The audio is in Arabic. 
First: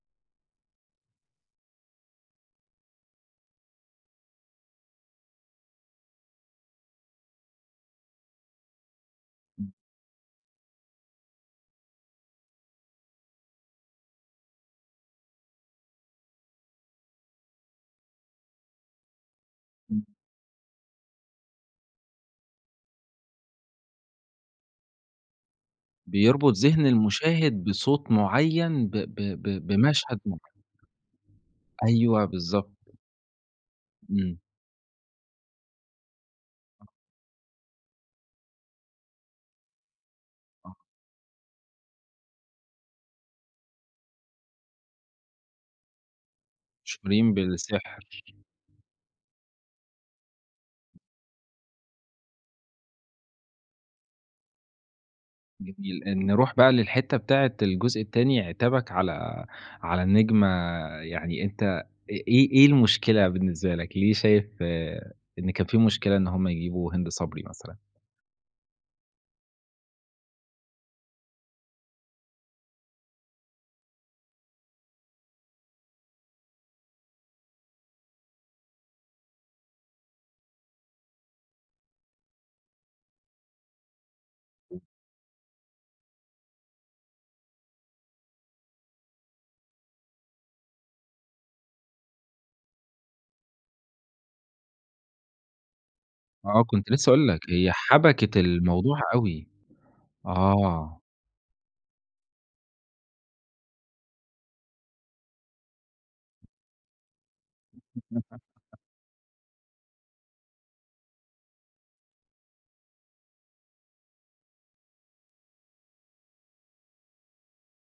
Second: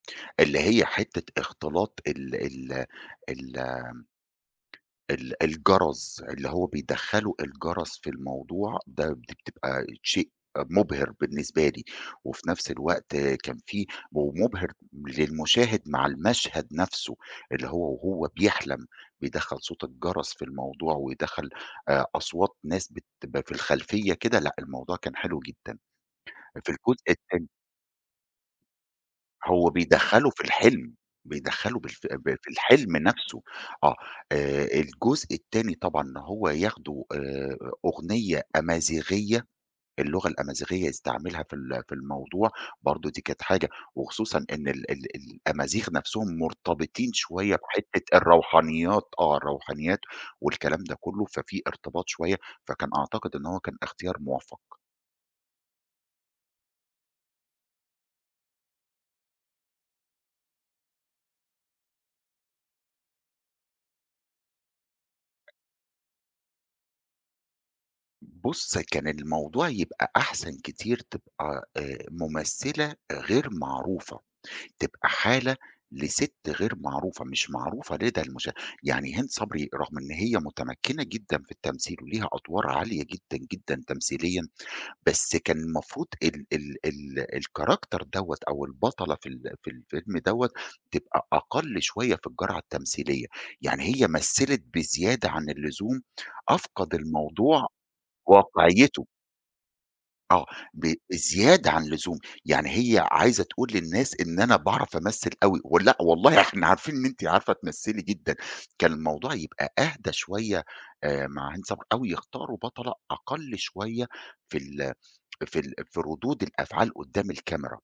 اللي هي حتة اختلاط ال ال ال آمم ال الجَرَس اللي هو بيدَخّلوا الجَرَس في الموضوع ده امم. بتبقى شيء مُبهِر بالنسبة لي، وفي نَفْس الوقت كان فيه ومُبهِر للمُشاهِد مع المشهد نَفْسُه اللي هو وهو بيحلم بيدَخّل صوت امم. الجَرَس في الموضوع ويدَخَّل آآ، أصوات ناس بتبقى في الخلفية كده، لأ، الموضوع كان حلو جدًا بيربُط في ذِهن الجزء التاني. المُشاهد بصوت مُعيّن ب ب ب هو بمشهد بيدَخَّلُه معيّن. في الحِلم، بيدَخَّلُه بالف ف أيوه، في بالضبط. الحِلم نَفْسُه، آه إمم. آآ، الجزء التاني طبعًا هو ياخدُه آآ، أغنية أمازيغية، اللغة آه. الأمازيغية يستعملها في ال في الموضوع برضه دي كانت حاجة وخصوصًا إن ال ال الأمازيغ نَفْسُهم مرتبطين مشهورين شوية بالسحر. بحتة الروحانيات، آه، الروحانيات والكلام ده كُلُّه، ففي ارتباط شوية فكان أعتقد إن هو كان إختيار موفَّق. جميل، نرُوح بقى للحتة بتاعة الجزء التاني، عتابك على على النجمة يعني أنت أ إيه، إيه المشكلة بالنسبة لك؟ ليه شايف آآ، إن كان فيه مشكلة إن هُم يجيبوا هند صبري مثلًا؟ بُصّ، كان الموضوع يبقى أحسن كتير تبقى آآ، ممثلة غير معروفة، تبقى حالة لسِتّ غير معروفة، مش معروفة لدى المش يعني هند صبري رغم إن هي متمكِّنة جدًا في التمثيل وليها أدوار عالية جدًا، جدًا تمثيليًا، بس كان المفروض ال ال ال الCharacter دوَّة أو البطلة في ال في الفيلم دوَّة تبقى أقل شوية في الجرعة التمثيلية، يعني هي مثّلِت بزيادة عن اللزوم، آه، كنت أفقَد لسة هاقول لك، الموضوع هي حَبَكِت الموضوع واقعيتُه. أوي، آه، ب آه. بزيادة عن اللزوم، يعني هي عايزة تقول للناس إن أنا باعرَف أمثِّل أوي، ولأ والله إحنا عارفين إن أنتِ عارفة تمثّلي جدًا، كان الموضوع يبقى أهدى شوية آآ، مع هند صبري أو يختاروا بطلة أقل شوية في ال في ال في ردود الأفعال قُدّام الكاميرا.